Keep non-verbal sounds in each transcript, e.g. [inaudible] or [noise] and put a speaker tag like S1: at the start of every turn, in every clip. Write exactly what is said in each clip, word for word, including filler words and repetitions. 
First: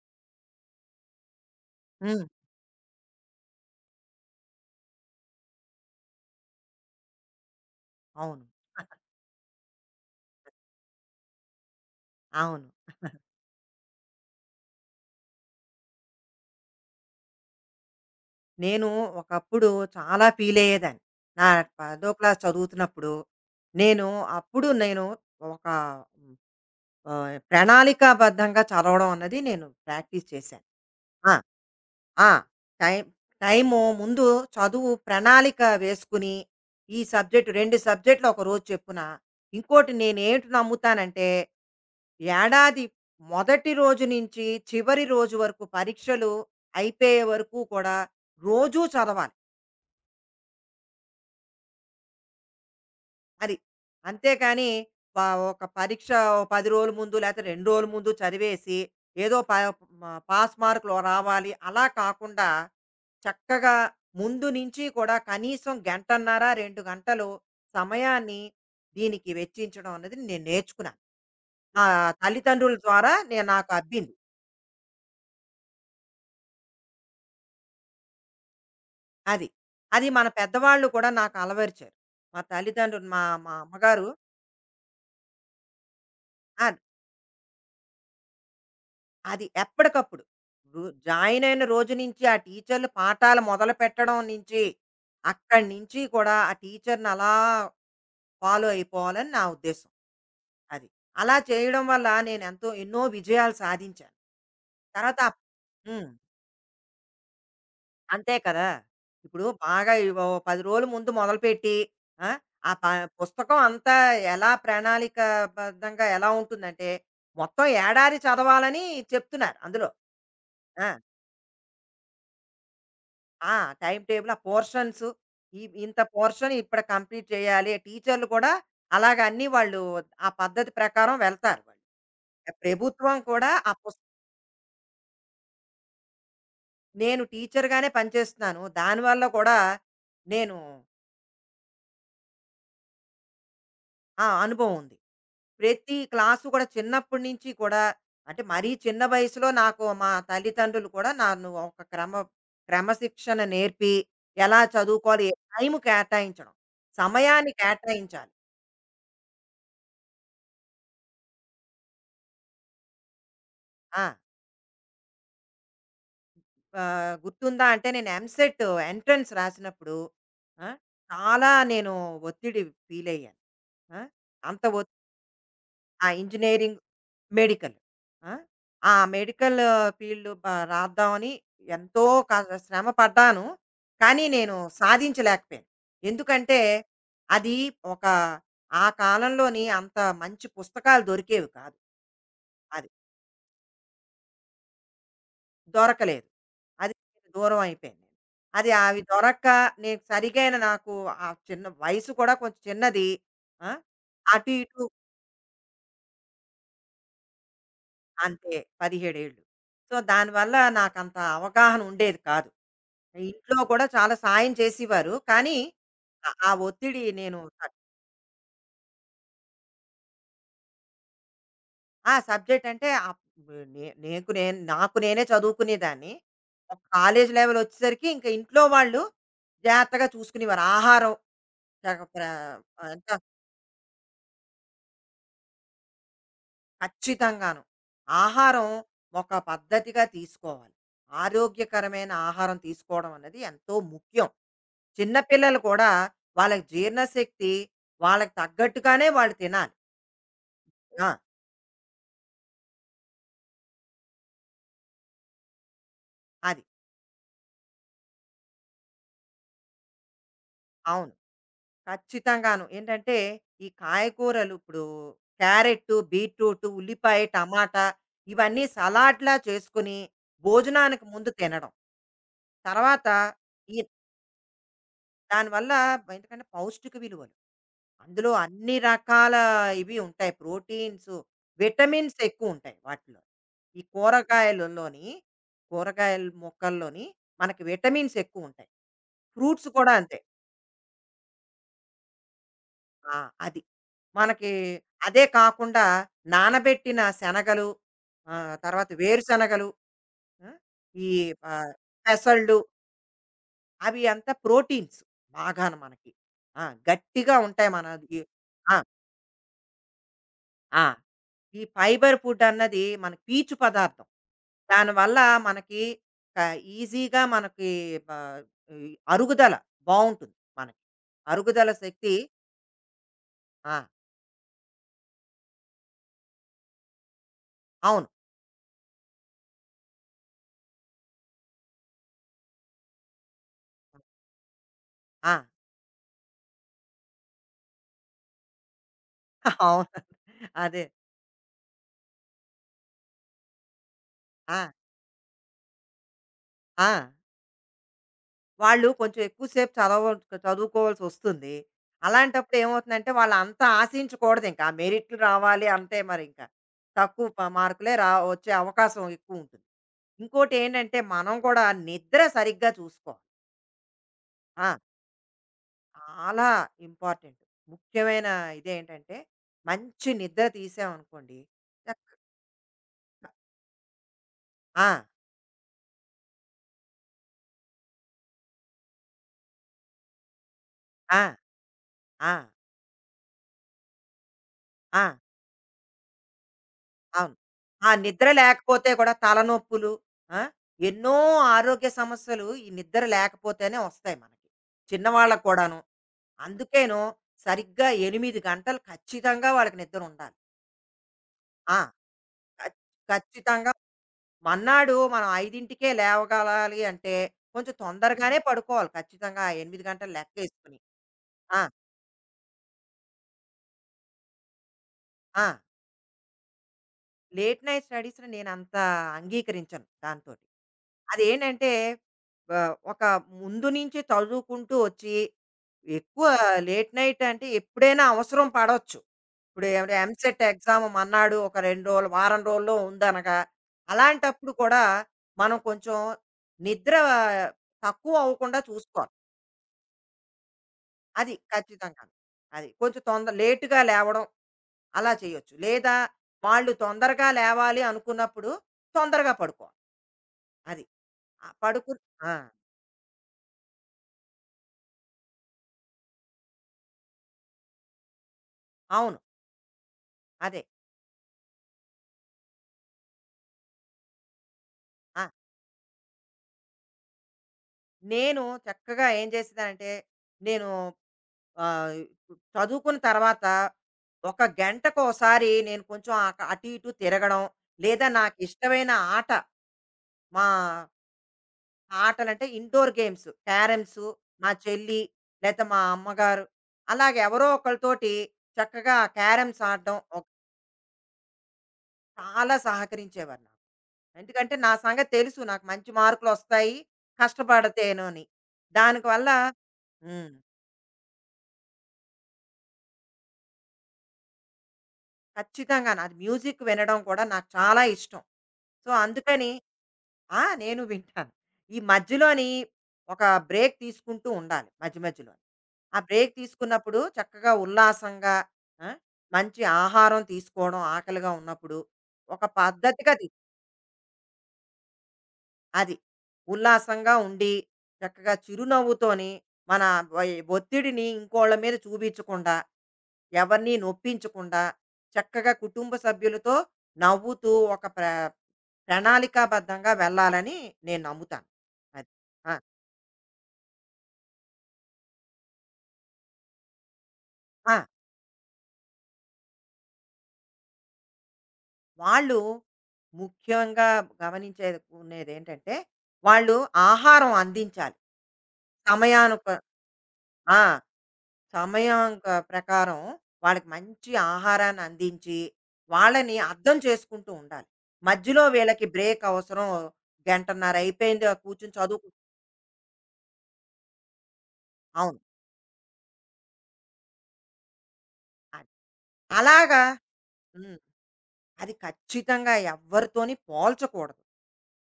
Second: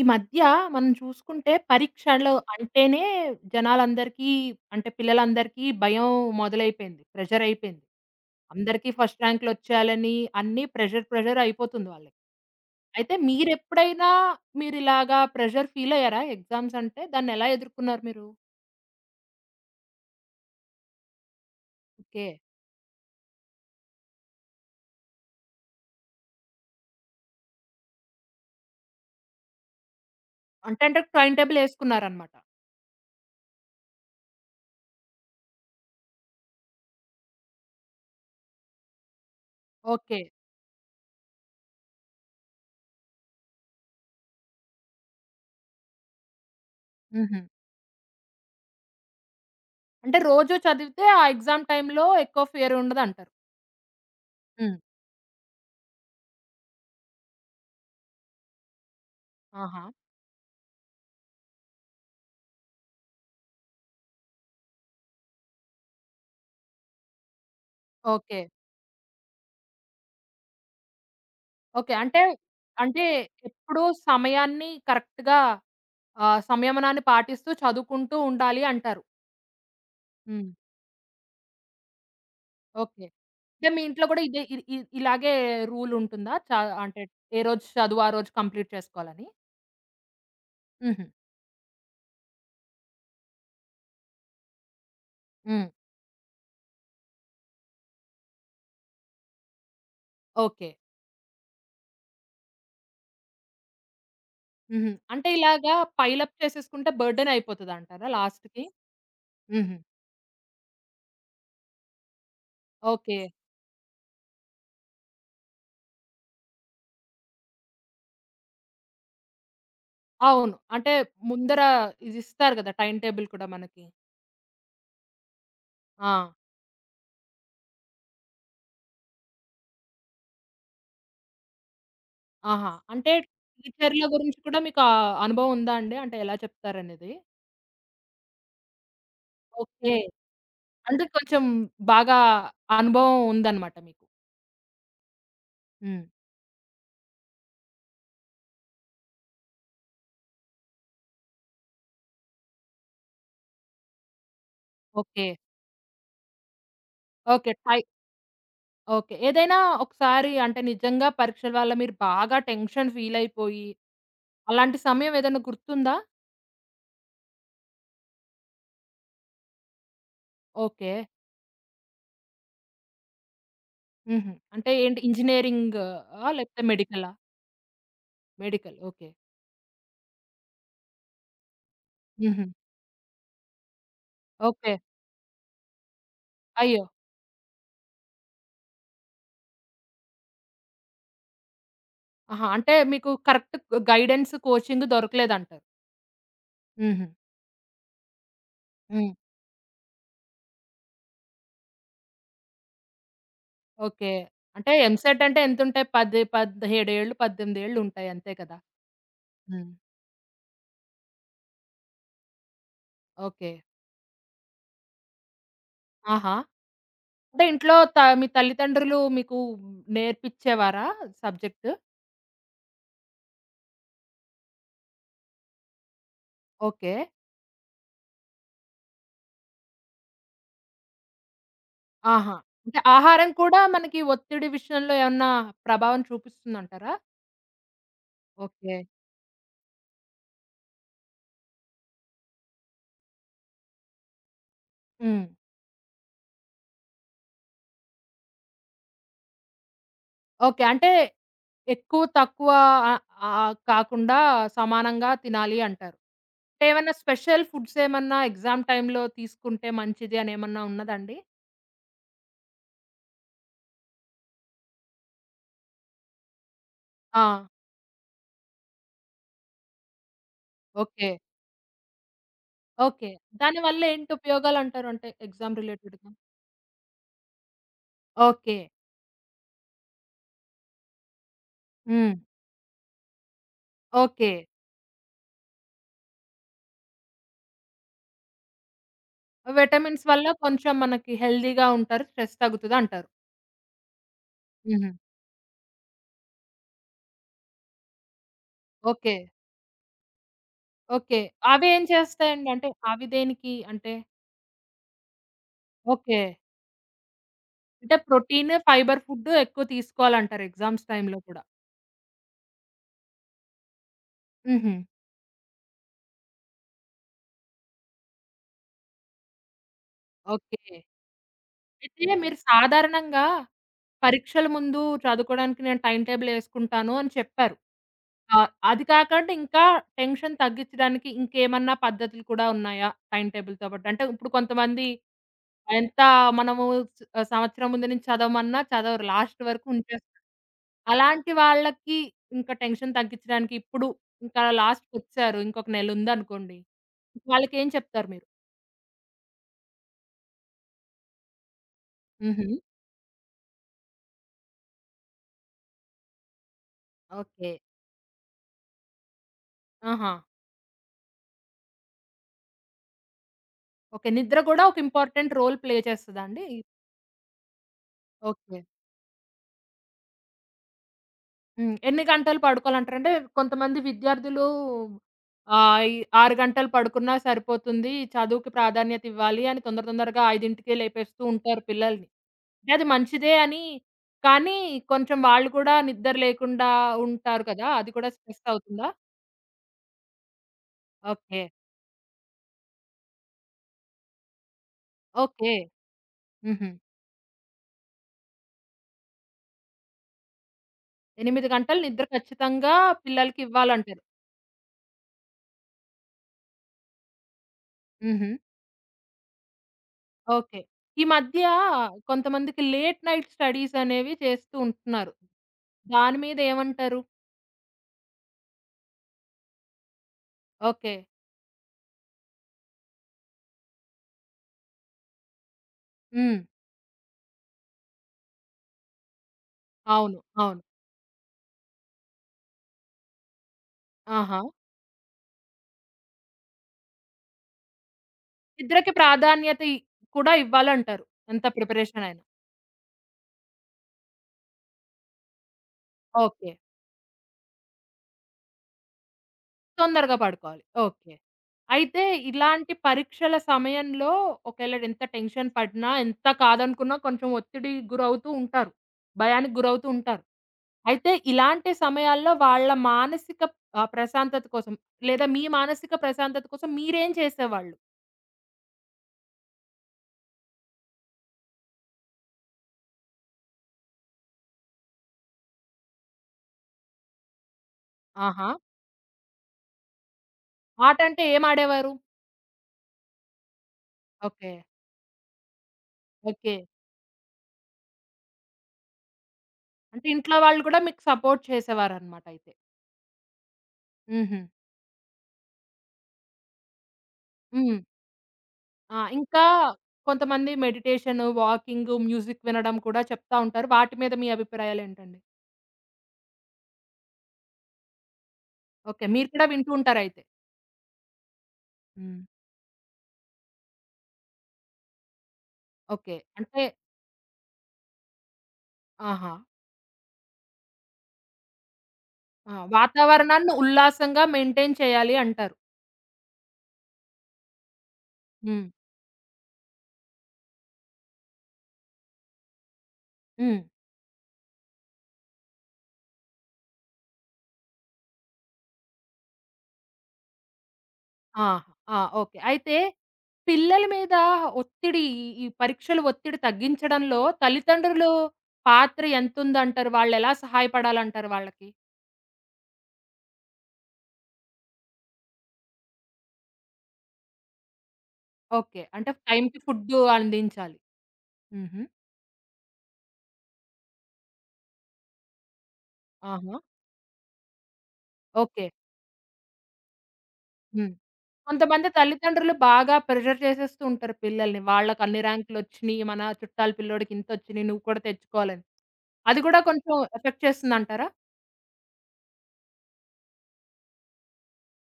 S1: ఈ మధ్య మనం చూసుకుంటే
S2: హ్మ్.
S1: పరీక్షలు అంటేనే జనాలందరికీ అంటే పిల్లలందరికీ భయం మొదలైపోయింది. ప్రెషర్ అయిపోయింది.
S2: అవును.
S1: అందరికీ ఫస్ట్ ర్యాంకులొచ్చేయాలని అన్నీ ప్రెషర్, ప్రెషర్ అయిపోతుంది వాళ్ళకి.
S2: అవును.
S1: అయితే మీరెప్పుడైనా మీరిలాగా ప్రెషర్ ఫీలయ్యారా ఎగ్జామ్స్ అంటే? దాన్నెలా ఎదుర్కున్నారు మీరు?
S2: నేను ఒకప్పుడు చాలా ఫీలయ్యేదాన్ని. నా 10థ్
S1: ఓకే.
S2: క్లాస్ చదువుతున్నప్పుడు, నేను అప్పుడు నేను ఒక ఆహ్, ప్రణాళికాబద్ధంగా చదవడం అన్నది నేను ప్రాక్టీస్ చేశాను.
S1: అంటే అంటే
S2: ఆ!
S1: టైమ్ టేబుల్
S2: ఆ!
S1: ఏసుకున్నారనమాట.
S2: టైం టైము ముందు చదువు ప్రణాళిక వేసుకుని, ఈ సబ్జెక్ట్ రెండు సబ్జెక్ట్‌లు ఒకరోజు చెప్పున, ఇంకోటి
S1: ఓకే.
S2: నేనేంటి నమ్ముతానంటే ఏడాది మొదటి రోజు నుంచి చివరి రోజు వరకు పరీక్షలు అయిపోయే
S1: హుహు.
S2: వరకు కూడా రోజూ చదవాలి.
S1: అంటే రోజు చదివితే ఆ ఎగ్జామ్ టైమ్‌లో ఎక్కువ ఫియర్ ఉండదంటారు.
S2: అది. అంతేకాని
S1: హ్మ్.
S2: ప ఒక పరీక్ష ఓ పది రోజుల ముందు, లేతే రెండు రోజుల ముందు చదివేసి ఏదో ప
S1: ఆహా!
S2: మ పాస్ మార్కులు రావాలి అలా కాకుండా చక్కగా ముందు నుంచి కూడా కనీసం గంటన్నర, రెండు గంటలు
S1: ఓకే.
S2: సమయాన్ని దీనికి వెచ్చించడం అనేది నేను నేర్చుకున్నాను. నా
S1: ఓకే. అంటే,
S2: తల్లిదండ్రుల
S1: అంటే
S2: ద్వారా నేను నాకు
S1: ఎప్పుడూ
S2: అబ్బింది.
S1: సమయాన్ని కరెక్ట్‌గా ఆహ్, సంయమనాన్ని పాటిస్తూ చదువుకుంటూ ఉండాలి అంటారు.
S2: అది. అది మన
S1: హ్మ్.
S2: పెద్దవాళ్ళు కూడా నాకు అలవరిచారు. మా
S1: ఓకే.
S2: తల్లిదండ్రులు మా మా
S1: అంటే మీ ఇంట్లో
S2: అమ్మగారు.
S1: కూడా ఇదే ఇ ఇ ఇలాగే రూల్ ఉంటుందా? చ
S2: ఆ!
S1: అంటే ఏ రోజు చదువు ఆ రోజు కంప్లీట్ చేసుకోవాలని?
S2: అది ఎప్పటికప్పుడు. ఇప్పుడు
S1: హుహు.
S2: జాయిన్ అయిన రోజు నుంచి ఆ టీచర్‌లు పాఠాలు మొదలుపెట్టడం నుంచి, అక్కడి
S1: హ్మ్.
S2: నుంచి కూడా ఆ టీచర్‌ని అలా ఫాలో అయిపోవాలని నా ఉద్దేశ్యం.
S1: ఓకే.
S2: అది. అలా చేయడం వల్ల నేనెంతో ఎన్నో విజయాలు సాధించాను.
S1: హుహు.
S2: తర్వాత
S1: అంటే ఇలాగా
S2: హ్మ్.
S1: పైలప్ చేసేసుకుంటే బర్డెన్ అయిపోతదంటారా
S2: అంతే
S1: లాస్ట్‌కి?
S2: కదా! ఇప్పుడు
S1: హుహు.
S2: బాగా ఇవ్ ఓ పది రోజులు ముందు మొదలుపెట్టి, ఆ! ఆ ప
S1: ఓకే.
S2: పుస్తకం అంతా ఎలా ప్రణాళికాబద్ధంగా ఎలా ఉంటుందంటే, మొత్తం ఏడాది చదవాలని చెప్తున్నారు అందులో.
S1: అవును.
S2: ఆ!
S1: అంటే ముందర ఇది ఇస్తారు గదా! టైమ్ టేబుల్ కూడా
S2: ఆ!
S1: మనకి.
S2: టైమ్ టేబుల్, ఆ పోర్షన్స్, ఇ ఇంత
S1: ఆ!
S2: పోర్షన్ ఇప్పుడు కంప్లీట్ చేయాలి. టీచర్లు కూడా అలాగ అన్నీ వాళ్ళు ఆ పద్ధతి ప్రకారం వెళ్తారు వాళ్ళు. ఆ
S1: ఆహా! అంటే
S2: ప్రభుత్వం కూడా ఆ పుస్
S1: టీచర్ల గురించి కూడా మీకు ఆ అనుభవం ఉందా అండి? అంటే ఎలా చెప్తారనేది?
S2: నేను టీచర్‌గానే పనిచేస్తున్నాను. దానివల్ల కూడా
S1: ఓకే.
S2: నేను.
S1: అంటే కొంచెం బాగా అనుభవం ఉందన్నమాట మీకు.
S2: ఆ! అనుభవం ఉంది. ప్రతి
S1: హ్మ్.
S2: క్లాసు కూడా చిన్నప్పటి నుంచి కూడా అంటే మరీ చిన్న వయసులో నాకు మా తల్లిదండ్రులు కూడా నన్ను ఒక క్రమ క్రమశిక్షణ నేర్పి ఎలా
S1: ఓకే.
S2: చదువుకోవాలి, టైం కేటాయించడం, సమయాన్ని
S1: ఓకే. టై
S2: కేటాయించాలి.
S1: ఓకే. ఏదైనా ఒకసారి అంటే నిజంగా పరీక్షల వల్ల మీరు బాగా టెన్షన్ ఫీలయిపోయి,
S2: ఆ,
S1: అలాంటి సమయం ఏదైనా గుర్తుందా?
S2: ఆ, గుర్తుందా అంటే నేను ఎంసెట్ ఎంట్రన్స్ రాసినప్పుడు ఆ,
S1: ఓకే.
S2: చాలా నేను ఒత్తిడి ఫీల్ అయ్యాను. ఆ,
S1: హుహు.
S2: అంత
S1: అంటే
S2: ఒత్తి
S1: ఏంటి ఇంజినీరింగ్
S2: ఆ
S1: ఆ? లేకపోతే
S2: ఇంజనీరింగ్,
S1: మెడికలా?
S2: మెడికల్. ఆ!
S1: మెడికల్.
S2: ఆ
S1: ఓకే.
S2: మెడికల్ ఫీల్డ్ ప రాద్దామని ఎంతో
S1: హుహు.
S2: క శ్రమ పడ్డాను. కానీ నేను
S1: ఓకే.
S2: సాధించలేకపోయాను. ఎందుకంటే,
S1: అయ్యో!
S2: అది ఒక ఆ కాలంలోని అంత మంచి పుస్తకాలు దొరికేవి కాదు.
S1: ఆహా! అంటే
S2: అది
S1: మీకు కరెక్ట్ గైడెన్స్, కోచింగ్ దొరకలేదంటారు.
S2: దొరకలేదు. అది
S1: హుహు.
S2: దూరం అయిపోయింది. అది అవి
S1: హ్మ్.
S2: దొరక్క నేను సరిగైన నాకు ఆ చిన్న వయసు కూడా కొంచెం చిన్నది. ఆ!
S1: ఓకే.
S2: అటు
S1: అంటే
S2: ఇటు
S1: ఎంసెట్ అంటే ఎంతుంటాయి? పది పదిహేడు ఏళ్ళు, పద్దెనిమిది ఏళ్ళు ఉంటాయి అంతే
S2: అంతే
S1: కదా!
S2: పదిహేడు ఏళ్ళు.
S1: హ్మ్.
S2: సో, దానివల్ల నాకంత అవగాహన ఉండేది కాదు.
S1: ఓకే.
S2: ఇంట్లో కూడా చాలా సాయం చేసేవారు. కానీ ఆ
S1: ఆహా!
S2: ఆ ఒత్తిడి నేను
S1: అంటే ఇంట్లో
S2: తట్
S1: త మీ తల్లిదండ్రులు మీకు నేర్పిచ్చేవారా సబ్జెక్టు?
S2: ఆ! సబ్జెక్ట్ అంటే అప్ నే నీకు నేను నాకు నేనే చదువుకునేదాన్ని. ఒక
S1: ఓకే.
S2: కాలేజ్ లెవెల్ వచ్చేసరికి ఇంక ఇంట్లో వాళ్ళు జాగ్రత్తగా చూసుకునేవారు. ఆహారం. జాగ ప్ర
S1: ఆహా! అంటే
S2: ఎంత
S1: ఆహారం కూడా మనకి ఒత్తిడి విషయంలో ఏమన్నా ప్రభావం చూపిస్తుందంటారా?
S2: ఖచ్చితంగాను. ఆహారం
S1: ఓకే.
S2: ఒక పద్ధతిగా తీసుకోవాలి. ఆరోగ్యకరమైన ఆహారం తీసుకోవడం అన్నది ఎంతో ముఖ్యం. చిన్న
S1: హ్మ్.
S2: పిల్లలు కూడా వాళ్ళకి జీర్ణశక్తి వాళ్ళకి తగ్గట్టుగానే వాళ్ళు తినాలి.
S1: ఓకే. అంటే
S2: ఆ!
S1: ఎక్కువ, తక్కువ ఆహ్, ఆహ్, కాకుండా సమానంగా తినాలి అంటారు.
S2: అది.
S1: అంటే ఏమన్నా స్పెషల్ ఫుడ్స్ ఏమన్నా ఎగ్జామ్ టైమ్‌లో తీసుకుంటే మంచిది అనేమన్నా
S2: అవును.
S1: ఉన్నదండి?
S2: ఖచ్చితంగాను. ఏంటంటే, ఈ కాయగూరలు ఇప్పుడు క్యారెట్టు, బీట్రూటు, ఉల్లిపాయ,
S1: ఆ!
S2: టమాటా, ఇవన్నీ సలాడ్‌లా చేసుకొని, భోజనానికి
S1: ఓకే.
S2: ముందు తినడం. తర్వాత.
S1: ఓకే.
S2: ఈ
S1: దానివల్ల ఏంటి ఉపయోగాలంటారు? అంటే ఎగ్జామ్
S2: దానివల్ల
S1: రిలేటెడ్‌గా.
S2: ఎందుకంటే, పౌష్టిక విలువలు అందులో
S1: ఓకే.
S2: అన్ని రకాల ఇవి ఉంటాయి. ప్రోటీన్సు,
S1: హ్మ్.
S2: విటమిన్స్ ఎక్కువుంటాయి వాటిలో. ఈ
S1: ఓకే.
S2: కూరగాయలలోని కూరగాయల మొక్కల్లోని మనకి విటమిన్స్ ఎక్కువుంటాయి. ఫ్రూట్స్ కూడా
S1: విటమిన్స్
S2: అంతే.
S1: వల్ల కొంచెం మనకి హెల్తీగా ఉంటారు. స్ట్రెస్ తగ్గుతదంటారు.
S2: ఆ! అది. మనకి
S1: హుహు.
S2: అదే కాకుండా నానబెట్టిన శనగలు, ఆహ్, తర్వాత
S1: ఓకే.
S2: వేరుశనగలు, ఆ! ఈ
S1: ఓకే.
S2: ఆహ్,
S1: అవేం చేస్తాయండి?
S2: పెసళ్ళు,
S1: అంటే అవి దేనికి అంటే
S2: అవి అంతా ప్రోటీన్స్ బాగాను మనకి.
S1: ఓకే.
S2: ఆ! గట్టిగా ఉంటాయి
S1: అంటే
S2: మనది.
S1: ప్రోటీన్,
S2: ఆ!
S1: ఫైబర్ ఫుడ్ ఎక్కువ తీసుకోవాలంటారు
S2: ఆ!
S1: ఎగ్జామ్స్ టైమ్‌లో కూడా.
S2: ఈ ఫైబర్ ఫుడ్ అన్నది మనకి పీచు పదార్థం.
S1: హుహు.
S2: దానివల్ల మనకి ఆహ్, ఈజీగా మనకి బ ఈ అరుగుదల బావుంటుంది
S1: ఓకే.
S2: మనకి. అరుగుదల శక్తి.
S1: అయితే మీరు సాధారణంగా
S2: ఆ!
S1: పరీక్షల ముందు చదువుకోవడానికి నేను టైమ్ టేబుల్ యేసుకుంటాను అని చెప్పారు.
S2: అవును.
S1: ఆ! అది కాకుండా ఇంకా టెన్షన్ తగ్గించడానికి ఇంకేమన్నా పద్ధతులు కూడా ఉన్నాయా? టైమ్ టేబుల్‌తో పాటు? అంటే ఇప్పుడు కొంతమంది
S2: ఆ!
S1: ఎంత మనము స సంవత్సరం ముందు నుంచి చదవమన్నా చదవరు. లాస్ట్ వరకు
S2: [laughs] అవును.
S1: ఉంచేస్తారు.
S2: అదే.
S1: అలాంటి వాళ్ళకి ఇంకా టెన్షన్ తగ్గించడానికి ఇప్పుడు ఇంకా
S2: ఆ!
S1: లాస్ట్‌కొచ్చారు. ఇంకొక నెలుందనుకోండి.
S2: ఆ!
S1: వాళ్ళకేం చెప్తారు మీరు?
S2: వాళ్ళు కొంచెం ఎక్కువ సేపు చదవ చదువుకోవాల్సొస్తుంది. అలాంటప్పుడు
S1: హుహు.
S2: ఏమవుతుందంటే, వాళ్ళంతా ఆశించకూడదింక ఆ మెరిట్లు రావాలి అంటే మరింక. తక్కువ ప
S1: ఓకే.
S2: మార్కులే రా వచ్చే అవకాశం ఎక్కువుంటుంది.
S1: ఆహా!
S2: ఇంకోటేంటంటే, మనం కూడా నిద్ర సరిగ్గా చూసుకోవాలి.
S1: ఓకే. నిద్ర కూడా
S2: ఆ!
S1: ఒక ఇంపార్టెంట్ రోల్ ప్లే చేస్తదా అండి?
S2: చాలా ఇంపార్టెంట్. ముఖ్యమైన
S1: ఓకే.
S2: ఇదేంటంటే, మంచి నిద్ర తీసామనుకోండి
S1: హ్మ్. ఎన్ని
S2: చక్కగా.
S1: గంటలు పడుకోవాలంటారంటే కొంతమంది విద్యార్థులు
S2: ఆ!
S1: ఆహ్, ఈ ఆరు గంటలు పడుకున్నా సరిపోతుంది. చదువుకి ప్రాధాన్యత ఇవ్వాలి అని తొందర తొందరగా ఐదుకే లేపేస్తూ
S2: ఆ!
S1: ఉంటారు పిల్లల్ని.
S2: ఆ!
S1: అంటే అది మంచిదే అని కానీ
S2: ఆ!
S1: కొంచెం వాళ్ళు కూడా నిద్ర లేకుండా
S2: అవును.
S1: ఉంటారు కదా!
S2: ఆ
S1: అది కూడా
S2: నిద్ర
S1: స్ట్రెస్ అవుతుందా?
S2: లేకపోతే కూడా తలనొప్పులు, ఆ! ఎన్నో
S1: ఓకే.
S2: ఆరోగ్య సమస్యలు ఈ నిద్ర లేకపోతేనే వస్తాయి మనకి. చిన్నవాళ్ళకి
S1: ఓకే.
S2: కూడాను.
S1: హుహు.
S2: అందుకేను సరిగ్గా ఎనిమిది గంటలు ఖచ్చితంగా వాళ్ళకి నిద్ర ఉండాలి.
S1: ఎనిమిది
S2: ఆ!
S1: గంటలు నిద్ర ఖచ్చితంగా
S2: ఖచ్
S1: పిల్లలకి
S2: ఖచ్చితంగా.
S1: ఇవ్వాలంటారు.
S2: మన్నాడు మనం ఐదుకే లేవగలాలి అంటే కొంచెం
S1: హుహు.
S2: తొందరగానే పడుకోవాలి ఖచ్చితంగా. ఆ ఎనిమిది గంటలు
S1: ఓకే.
S2: లెక్కేసుకొని.
S1: ఈ మధ్య
S2: ఆ!
S1: కొంతమందికి లేట్ నైట్ స్టడీస్ అనేవి చేస్తూ ఉంటున్నారు.
S2: ఆ!
S1: దాని మీద ఏమంటారు?
S2: లేట్ నైట్ స్టడీస్‌ని నేనంత అంగీకరించను దాంతోటి.
S1: ఓకే.
S2: అదేంటంటే ఆహ్, ఒక ముందు నుంచి చదువుకుంటూ వచ్చి, ఎక్కువ
S1: హ్మ్.
S2: లేట్ నైట్ అంటే ఎప్పుడైనా అవసరం పడొచ్చు. ఇప్పుడు ఏమైనా
S1: అవును.
S2: ఎంసెట్
S1: అవును.
S2: ఎగ్జామ్ మర్నాడు ఒక రెండు రోజులు, వారం రోజుల్లో ఉందనగా,
S1: ఆహా!
S2: అలాంటప్పుడు కూడా మనం కొంచెం నిద్ర తక్కువ అవ్వకుండా
S1: నిద్రకి
S2: చూసుకోవాలి.
S1: ప్రాధాన్యత ఇ కూడా ఇవ్వాలంటారు.
S2: అది
S1: ఎంత ప్రిపరేషన్
S2: ఖచ్చితంగాను.
S1: అయినా.
S2: అది. కొంచెం తొందర లేట్‌గా లేవడం అలా చేయొచ్చు. లేదా
S1: ఓకే.
S2: వాళ్ళు తొందరగా లేవాలి అనుకున్నప్పుడు, తొందరగా పడుకోవాలి.
S1: తొందరగా పడుకోవాలి.
S2: అది.
S1: ఓకే.
S2: ఆ! పడుకు
S1: అయితే
S2: ఆ!
S1: ఇలాంటి పరీక్షల సమయంలో ఒకవేళ ఎంత టెన్షన్ పడినా, ఎంత కాదనుకున్నా కొంచెం ఒత్తిడికి గురవుతూ ఉంటారు.
S2: అవును.
S1: భయానికి గురవుతూ ఉంటారు.
S2: అదే.
S1: అయితే ఇలాంటి సమయాల్లో వాళ్ళ మానసిక ఆహ్, ప్రశాంతత కోసం
S2: ఆ!
S1: లేదా మీ మానసిక ప్రశాంతత కోసం మీరేం చేసేవాళ్ళు?
S2: నేను చక్కగా ఏం చేసేదానంటే, నేను ఆ, చదువుకున్న తర్వాత ఒక గంటకు ఒకసారి నేను కొంచెం ఆ- అటు ఇటు తిరగడం లేదా నాకు
S1: ఆహా!
S2: ఇష్టమైన ఆట. మా
S1: ఆట అంటే ఏం ఆడేవారు?
S2: ఆటలు అంటే ఇండోర్ గేమ్స్, క్యారమ్స్, మా
S1: ఓకే.
S2: చెల్లి లేదా మా అమ్మగారు,
S1: ఓకే.
S2: అలాగే ఎవరో ఒకరితోటి చక్కగా క్యారమ్స్ ఆడడం.
S1: అంటే
S2: ఒక-
S1: ఇంట్లో వాళ్ళు కూడా మీకు సపోర్ట్ చేసేవారనమాట అయితే.
S2: చాలా సహకరించేవారు నాకు,
S1: హుహు.
S2: ఎందుకంటే నా సంగతి తెలుసు, నాకు మంచి మార్కులు వస్తాయి
S1: హ్మ్.
S2: కష్టపడతేనో అని.
S1: ఆ!
S2: దానివల్ల
S1: ఇంకా కొంతమంది మెడిటేషన్, వాకింగ్, మ్యూజిక్ వినడం కూడా చెప్తా ఉంటారు. వాటి మీద మీ అభిప్రాయాలేంటండి?
S2: ఖచ్చితంగాను. అది మ్యూజిక్ వినడం కూడా నాకు చాలా ఇష్టం. So,
S1: okay. మీరు కూడా
S2: అందుకని
S1: వింటూ ఉంటారయితే.
S2: ఆ! నేను వింటాను. ఈ
S1: హ్మ్.
S2: మధ్యలోని ఒక బ్రేక్ తీసుకుంటూ ఉండాలి మధ్య మధ్యలో. ఆ
S1: ఓకే.
S2: బ్రేక్
S1: అంటే
S2: తీసుకున్నప్పుడు చక్కగా ఉల్లాసంగా ఆ!
S1: ఆహా!
S2: మంచి ఆహారం తీసుకోవడం ఆకలిగా ఉన్నప్పుడు ఒక
S1: ఆ!
S2: పద్ధతిగా తీ
S1: వాతావరణాన్ని ఉల్లాసంగా మెయింటైన్ చేయాలి అంటారు.
S2: అది. ఉల్లాసంగా ఉండి చక్కగా
S1: హ్మ్.
S2: చిరునవ్వుతోని మన వయ్ ఒత్తిడిని ఇంకోళ్ళ మీద చూపించకుండా,
S1: హ్మ్.
S2: ఎవరిని నొప్పించకుండా, చక్కగా కుటుంబ సభ్యులతో నవ్వుతూ ఒక ప్ర ప్రణాళికాబద్ధంగా వెళ్ళాలని నేను నమ్ముతాను.
S1: ఆహా! ఆ!
S2: అది.
S1: ఓకే.
S2: ఆ!
S1: అయితే పిల్లల మీద ఒత్తిడి ఈ ఈ పరీక్షల ఒత్తిడి తగ్గించడంలో
S2: ఆ!
S1: తల్లిదండ్రులు పాత్ర ఎంతుందంటారు? వాళ్ళెలా సహాయపడాలంటారు వాళ్ళకి?
S2: వాళ్ళు ముఖ్యంగా గమనించేకునేదేంటంటే, వాళ్ళు ఆహారం అందించాలి.
S1: ఓకే. అంటే
S2: సమయానుక
S1: టైమ్‌కి ఫుడ్డు
S2: ఆ!
S1: అందించాలి. హుహు.
S2: సమయం క ప్రకారం వాళ్ళకి మంచి ఆహారాన్ని అందించి, వాళ్ళని
S1: ఆహా!
S2: అర్థం చేసుకుంటూ ఉండాలి. మధ్యలో
S1: ఓకే.
S2: వీళ్ళకి బ్రేక్ అవసరం. గంటన్నర
S1: హ్మ్.
S2: అయిపోయింది కూర్చొని
S1: కొంతమంది
S2: చదువుకు
S1: తల్లిదండ్రులు బాగా ప్రెషర్ చేసేస్తూ ఉంటారు పిల్లల్ని.
S2: అవును.
S1: వాళ్ళకన్ని ర్యాంకులొచ్చినియి, మన చుట్టాల పిల్లోడికి ఇంతొచ్చినియి, నువ్వు కూడా తెచ్చుకోవాలని.
S2: అది.
S1: అది కూడా
S2: అలాగా
S1: కొంచెం ఎఫెక్ట్
S2: హ్మ్.
S1: చేస్తుందంటారా?
S2: అది ఖచ్చితంగా ఎవ్వరితోని పోల్చకూడదు.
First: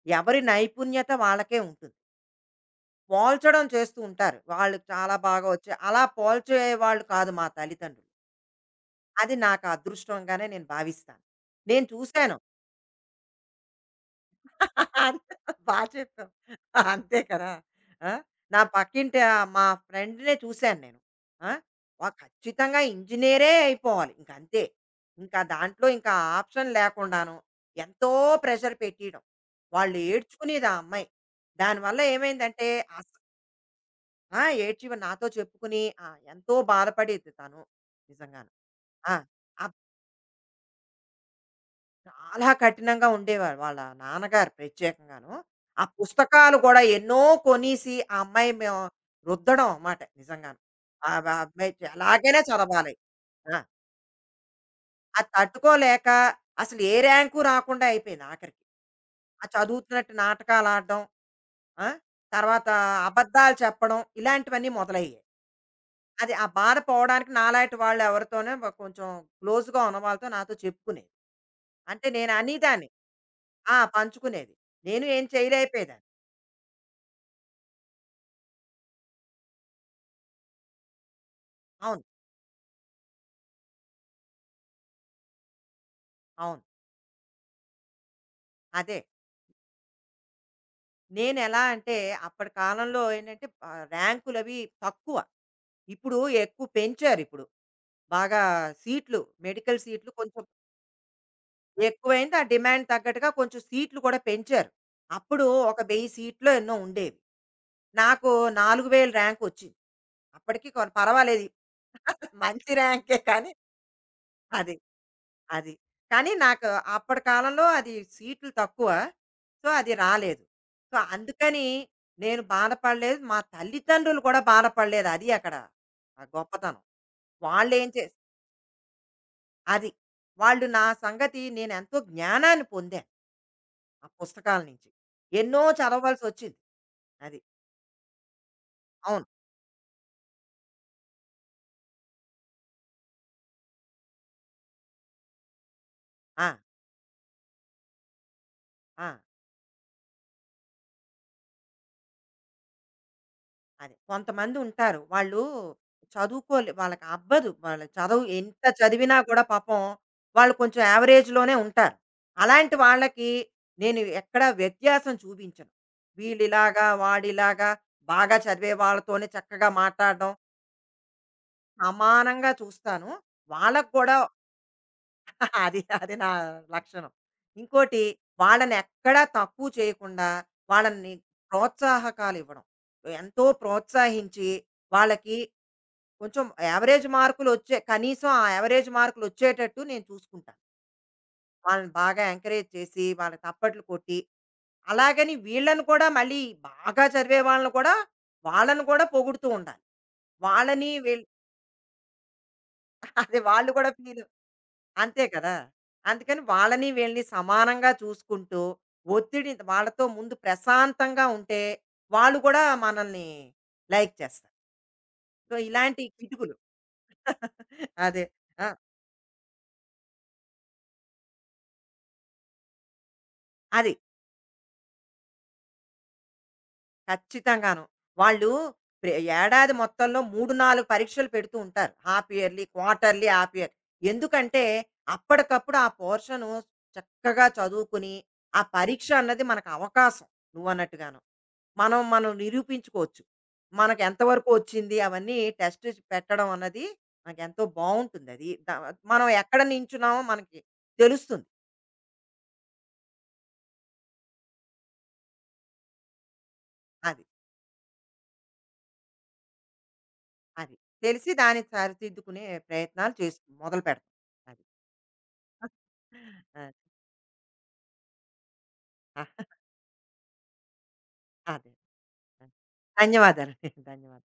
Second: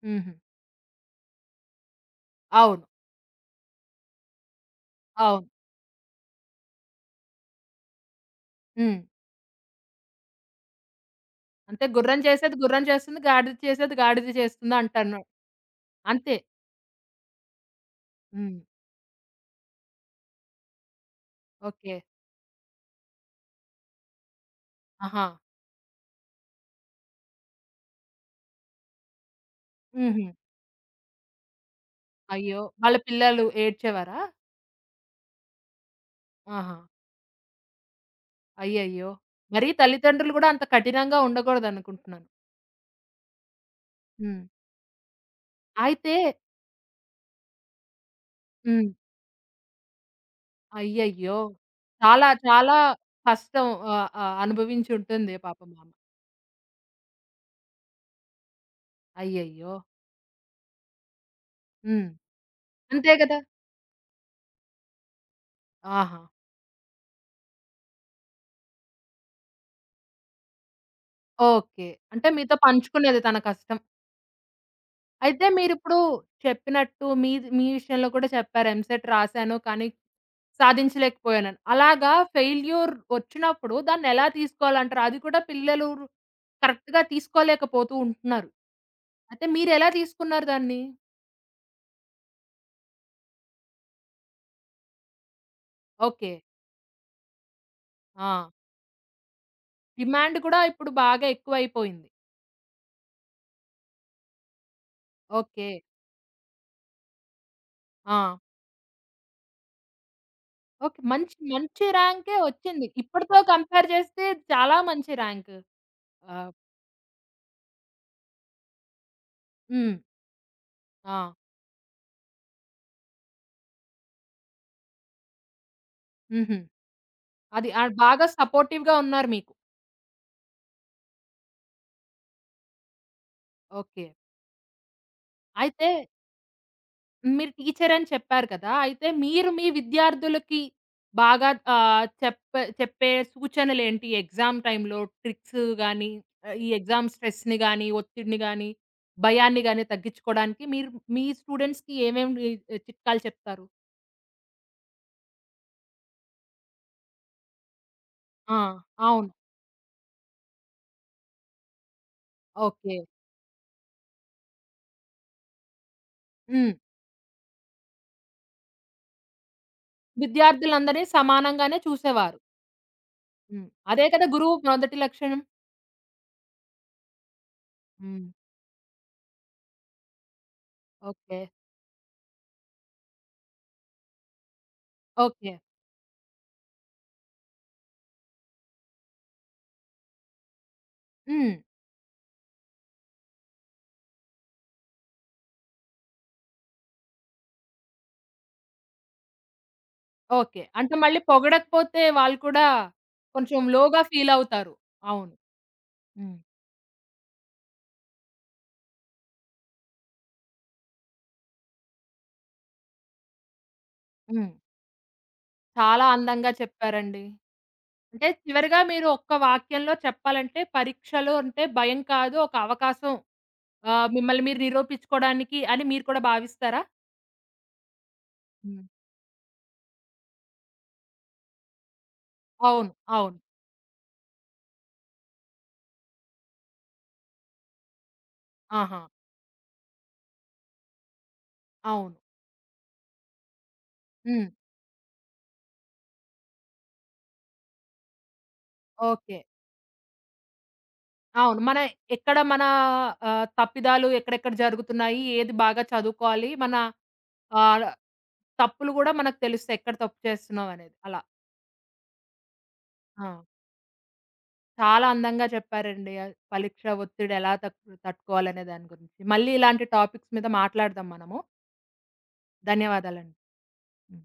S1: హుహు.
S2: ఎవరి నైపుణ్యత వాళ్ళకే ఉంటుంది.
S1: అవును.
S2: పోల్చడం చేస్తూ ఉంటారు. వాళ్ళు చాలా బాగా
S1: అవును.
S2: వచ్చాయి. అలా పోల్చేవాళ్ళు కాదు మా తల్లిదండ్రులు.
S1: హ్మ్.
S2: అది నాకు అదృష్టంగానే నేను భావిస్తాను.
S1: అంటే
S2: నేను
S1: గుర్రం
S2: చూసాను.
S1: చేసేది గుర్రం చేస్తుంది, గాడిద చేసేది గాడిద చేస్తుంది అంటాను.
S2: అంతే. బా చెప్పావు.
S1: అంతే.
S2: అంతే కదా! ఆ!
S1: హ్మ్.
S2: నా పక్కింటి ఆహ్, మా ఫ్రెండ్‌నే చూసాను నేను. ఆ!
S1: ఓకే.
S2: వా ఖచ్చితంగా ఇంజినీరే అయిపోవాలి. ఇంకంతే.
S1: ఆహా!
S2: ఇంకా దాంట్లో ఇంకా ఆప్షన్ లేకుండాను ఎంతో ప్రెషర్ పెట్టియడం. వాళ్ళు
S1: హుహు.
S2: ఏడ్చుకునేది ఆ అమ్మాయి. దానివల్ల
S1: అయ్యో!
S2: ఏమైందంటే
S1: వాళ్ళ
S2: అస్
S1: పిల్లలు ఏడ్చేవారా?
S2: ఆ! ఏడ్చి నాతో చెప్పుకుని ఆ! ఎంతో
S1: ఆహా!
S2: బాధపడేది తను నిజంగాను.
S1: అయ్యయ్యో!
S2: ఆ! ఆ
S1: మరి తల్లిదండ్రులు గూడా అంత కఠినంగా ఉండకూడదనుకుంటున్నాను.
S2: చాలా కఠినంగా ఉండేవారు వాళ్ళ
S1: హ్మ్.
S2: నాన్నగారు ప్రత్యేకంగాను. ఆ
S1: అయితే
S2: పుస్తకాలు గూడా ఎన్నో కొనేసి ఆ అమ్మాయి మేము
S1: హ్మ్.
S2: రుద్దడం అన్నమాట నిజంగాను. ఆ బ
S1: అయ్యయ్యో!
S2: అమ్మాయి
S1: చాలా
S2: ఎలాగైనా
S1: చాలా
S2: చదవాలి. ఆ!
S1: కష్టం ఆహ్, ఆహ్,
S2: అది
S1: అనుభవించుంటుంది పాపం ఆమె.
S2: తట్టుకోలేక అసలు ఏ ర్యాంకు రాకుండా అయిపోయింది ఆఖరికి. ఆ
S1: అయ్యయ్యో!
S2: చదువుతున్నట్టు నాటకాలాడడం. ఆ!
S1: హ్మ్.
S2: తర్వాత
S1: అంతే గదా!
S2: అబద్ధాలు చెప్పడం ఇలాంటివన్నీ మొదలయ్యాయి.
S1: ఆహా!
S2: అది ఆ బాధ పోవడానికి నాలాంటి వాళ్ళు ఎవరితోనో కొంచెం క్లోజ్‌గా ఉన్న వాళ్ళతో నాతో చెప్పుకునేది.
S1: ఓకే.
S2: అంటే
S1: అంటే
S2: నేను
S1: మీతో
S2: అనేదాన్ని.
S1: పంచుకునేది తన
S2: ఆ!
S1: కష్టం.
S2: పంచుకునేది. నేను ఏం
S1: అయితే మీరిప్పుడు
S2: చేయలేకపోయేదాన్ని.
S1: చెప్పినట్టు మీది మీ విషయంలో కూడా చెప్పారు. ఎంసెట్ రాసాను కానీ సాధించలేకపోయానని.
S2: అవును.
S1: అలాగా ఫెయిల్యూర్ వచ్చినప్పుడు దాన్నెలా తీసుకోవాలంటారు? అది కూడా పిల్లలు
S2: అవును.
S1: కరెక్ట్‌గా తీసుకోలేకపోతూ ఉంటున్నారు.
S2: అదే.
S1: అయితే మీరెలా తీసుకున్నారు దాన్ని?
S2: నేనెలా అంటే అప్పటి కాలంలో ఏంటంటే ఆహ్, ర్యాంకులవి తక్కువ. ఇప్పుడు
S1: ఓకే.
S2: ఎక్కువ పెంచారిప్పుడు. బాగా
S1: ఆ!
S2: సీట్లు, మెడికల్ సీట్లు
S1: డిమాండ్
S2: కొంచెం
S1: కూడా ఇప్పుడు బాగా ఎక్కువైపోయింది.
S2: ఎక్కువైంది. ఆ డిమాండ్ తగ్గట్టుగా కొంచెం సీట్లు కూడా పెంచారు. అప్పుడు
S1: ఓకే.
S2: ఒక వెయ్యి సీట్లో ఎన్నో ఉండేవి.
S1: ఆ!
S2: నాకు నాలుగు వేల ర్యాంకొచ్చింది. అప్పటికి కొ
S1: ఓకే. మంచి
S2: పర్వాలేదు.
S1: మంచి
S2: [laughs]
S1: ర్యాంకే
S2: మంచి
S1: వచ్చింది.
S2: ర్యాంకే
S1: ఇప్పటితో
S2: కానీ
S1: కంపేర్ చేస్తే
S2: అది.
S1: చాలా మంచి ర్యాంక్.
S2: అది. కానీ
S1: ఆ!
S2: నాకు అప్పటి కాలంలో అది సీట్లు తక్కువ. సో, అది
S1: హ్మ్.
S2: రాలేదు. సో,
S1: ఆ!
S2: అందుకని నేను బాధపడలేదు. మా తల్లిదండ్రులు కూడా బాధపడలేదు. అది అక్కడ ఆ
S1: హుహు.
S2: గొప్పతనం.
S1: అది
S2: వాళ్ళేం
S1: ఆడ్
S2: చేస్
S1: బాగా సపోర్టివ్‌గా ఉన్నారు మీకు.
S2: అది. వాళ్ళు నా సంగతి నేనెంతో జ్ఞానాన్ని పొందాను
S1: ఓకే.
S2: ఆ పుస్తకాల నుంచి. ఎన్నో
S1: అయితే
S2: చదవవలసొచ్చింది. అది.
S1: మీరు టీచర్ అని చెప్పారు కదా! అయితే
S2: అవును.
S1: మీరు మీ విద్యార్థులకి బాగా ఆహ్, చెప్పే చెప్పే సూచనలేంటి? ఎగ్జామ్ టైమ్‌లో ట్రిక్స్ గాని,
S2: ఆ!
S1: ఈ ఎగ్జామ్ స్ట్రెస్‌ని గాని, ఒత్తిడిని గాని,
S2: ఆ!
S1: భయాన్ని గాని తగ్గించుకోవడానికి మీరు మీ స్టూడెంట్స్‌కి ఏమేమి చిట్కాలు చెప్తారు?
S2: అది. కొంతమందుంటారు. వాళ్ళు చదువుకోలే వాళ్ళకి అబ్బదు. వాళ్ళ చదువు
S1: ఆ!
S2: ఎంత చదివినా
S1: అవును.
S2: కూడా పాపం వాళ్ళు కొంచెం యావరేజ్‌లోనే ఉంటారు. అలాంటి
S1: ఓకే.
S2: వాళ్ళకి నేను ఎక్కడా వ్యత్యాసం చూపించను.
S1: హ్మ్.
S2: వీళ్ళిలాగా, వాడిలాగా, బాగా చదివే వాళ్ళతోనే చక్కగా మాట్లాడడం,
S1: విద్యార్థులందరిని సమానంగానే చూసేవారు.
S2: సమానంగా చూస్తాను.
S1: హ్మ్.
S2: వాళ్ళకి
S1: అదే
S2: కూడా
S1: కదా గురువు మొదటి లక్షణం.
S2: [laughs] అది అది నా లక్షణం. ఇంకోటి,
S1: హ్మ్.
S2: వాళ్ళని ఎక్కడా తక్కువ చేయకుండా వాళ్ళని
S1: ఓకే.
S2: ప్రోత్సాహకాలివ్వడం. ఎంతో ప్రోత్సహించి వాళ్ళకి
S1: ఓకే.
S2: కొంచెం యావరేజ్ మార్కులు వచ్చే కనీసం ఆ యావరేజ్ మార్కులు వచ్చేటట్టు నేను చూసుకుంటాను.
S1: హ్మ్.
S2: వాళ్ళని బాగా ఎంకరేజ్ చేసి, వాళ్ళకి తప్పట్లు కొట్టి, అలాగని వీళ్ళని కూడా మళ్ళీ బాగా చదివే వాళ్ళని కూడా, వాళ్ళని కూడా పొగుడుతూ ఉండాలి.
S1: ఓకే.
S2: వాళ్ళని
S1: అంటే మళ్ళీ
S2: వీళ్ళు
S1: పొగడకపోతే వాళ్ళు కూడా
S2: [laughs] అదే,
S1: కొంచెం
S2: వాళ్ళు కూడా
S1: లోగా
S2: ఫీల్.
S1: ఫీలవుతారు.
S2: అంతే
S1: అవును.
S2: కదా!
S1: హ్మ్.
S2: అందుకని వాళ్ళని వీళ్ళని సమానంగా చూసుకుంటూ, ఒత్తిడి వాళ్ళతో ముందు ప్రశాంతంగా ఉంటే, వాళ్ళు కూడా మనల్ని లైక్
S1: హ్మ్.
S2: చేస్తారు. సో, ఇలాంటి
S1: చాలా అందంగా
S2: కిటుకులు.
S1: చెప్పారండి.
S2: [laughs] అదే.
S1: అంటే
S2: ఆ!
S1: చివరిగా మీరు ఒక్క వాక్యంలో చెప్పాలంటే పరీక్షలు అంటే భయం కాదు ఒక అవకాశం
S2: అది.
S1: ఆహ్, మిమ్మల్ని మీరు నిరూపించుకోవడానికి అని మీరు కూడా భావిస్తారా?
S2: ఖచ్చితంగాను. వాళ్ళు
S1: హ్మ్.
S2: ప్రె ఏడాది మొత్తంలో మూడు, నాలుగు పరీక్షలు పెడుతూ ఉంటారు. హాఫ్ ఇయర్‌లీ,
S1: అవును.
S2: క్వార్టర్‌లీ,
S1: అవును.
S2: Half year. ఎందుకంటే, అప్పటికప్పుడు ఆ పోర్షను చక్కగా చదువుకుని, ఆ
S1: ఆహా!
S2: పరీక్ష అన్నది మనకు అవకాశం నువ్వన్నట్టుగాను. మనం
S1: అవును.
S2: మనం నిరూపించుకోవచ్చు. మనకు
S1: హ్మ్.
S2: ఎంతవరకు వచ్చింది అవన్నీ టెస్ట్ పెట్టడం అన్నది మనకెంతో బావుంటుందది. ద మనం
S1: ఓకే.
S2: ఎక్కడ నించున్నామో మనకి తెలుస్తుంది.
S1: అవును. మన ఎక్కడ మన ఆహ్, తప్పిదాలు ఎక్కడెక్కడ జరుగుతున్నాయి? ఏది బాగా చదువుకోవాలి? మన
S2: అది.
S1: ఆహ్, తప్పులు గూడా మనకు తెలుస్తాయి. ఎక్కడ తప్పు
S2: అది.
S1: చేస్తున్నామనేది అలా.
S2: తెలిసి దానికి సరిదిద్దుకునే ప్రయత్నాలు
S1: ఆ!
S2: చేస్తు మొదలు పెడతాం. అది.
S1: చాలా అందంగా చెప్పారండి. ఆహ్,
S2: ఆ!
S1: పరీక్ష ఒత్తిడి ఎలా తక్ తట్టుకోవాలనే దాని గురించి. మళ్ళీ ఇలాంటి టాపిక్స్ మీద మాట్లాడదాం మనము.
S2: అదే.
S1: ధన్యవాదాలండి.
S2: ధన్యవాదాలండి. [laughs]
S1: హ్మ్.
S2: ధన్యవాదాలు.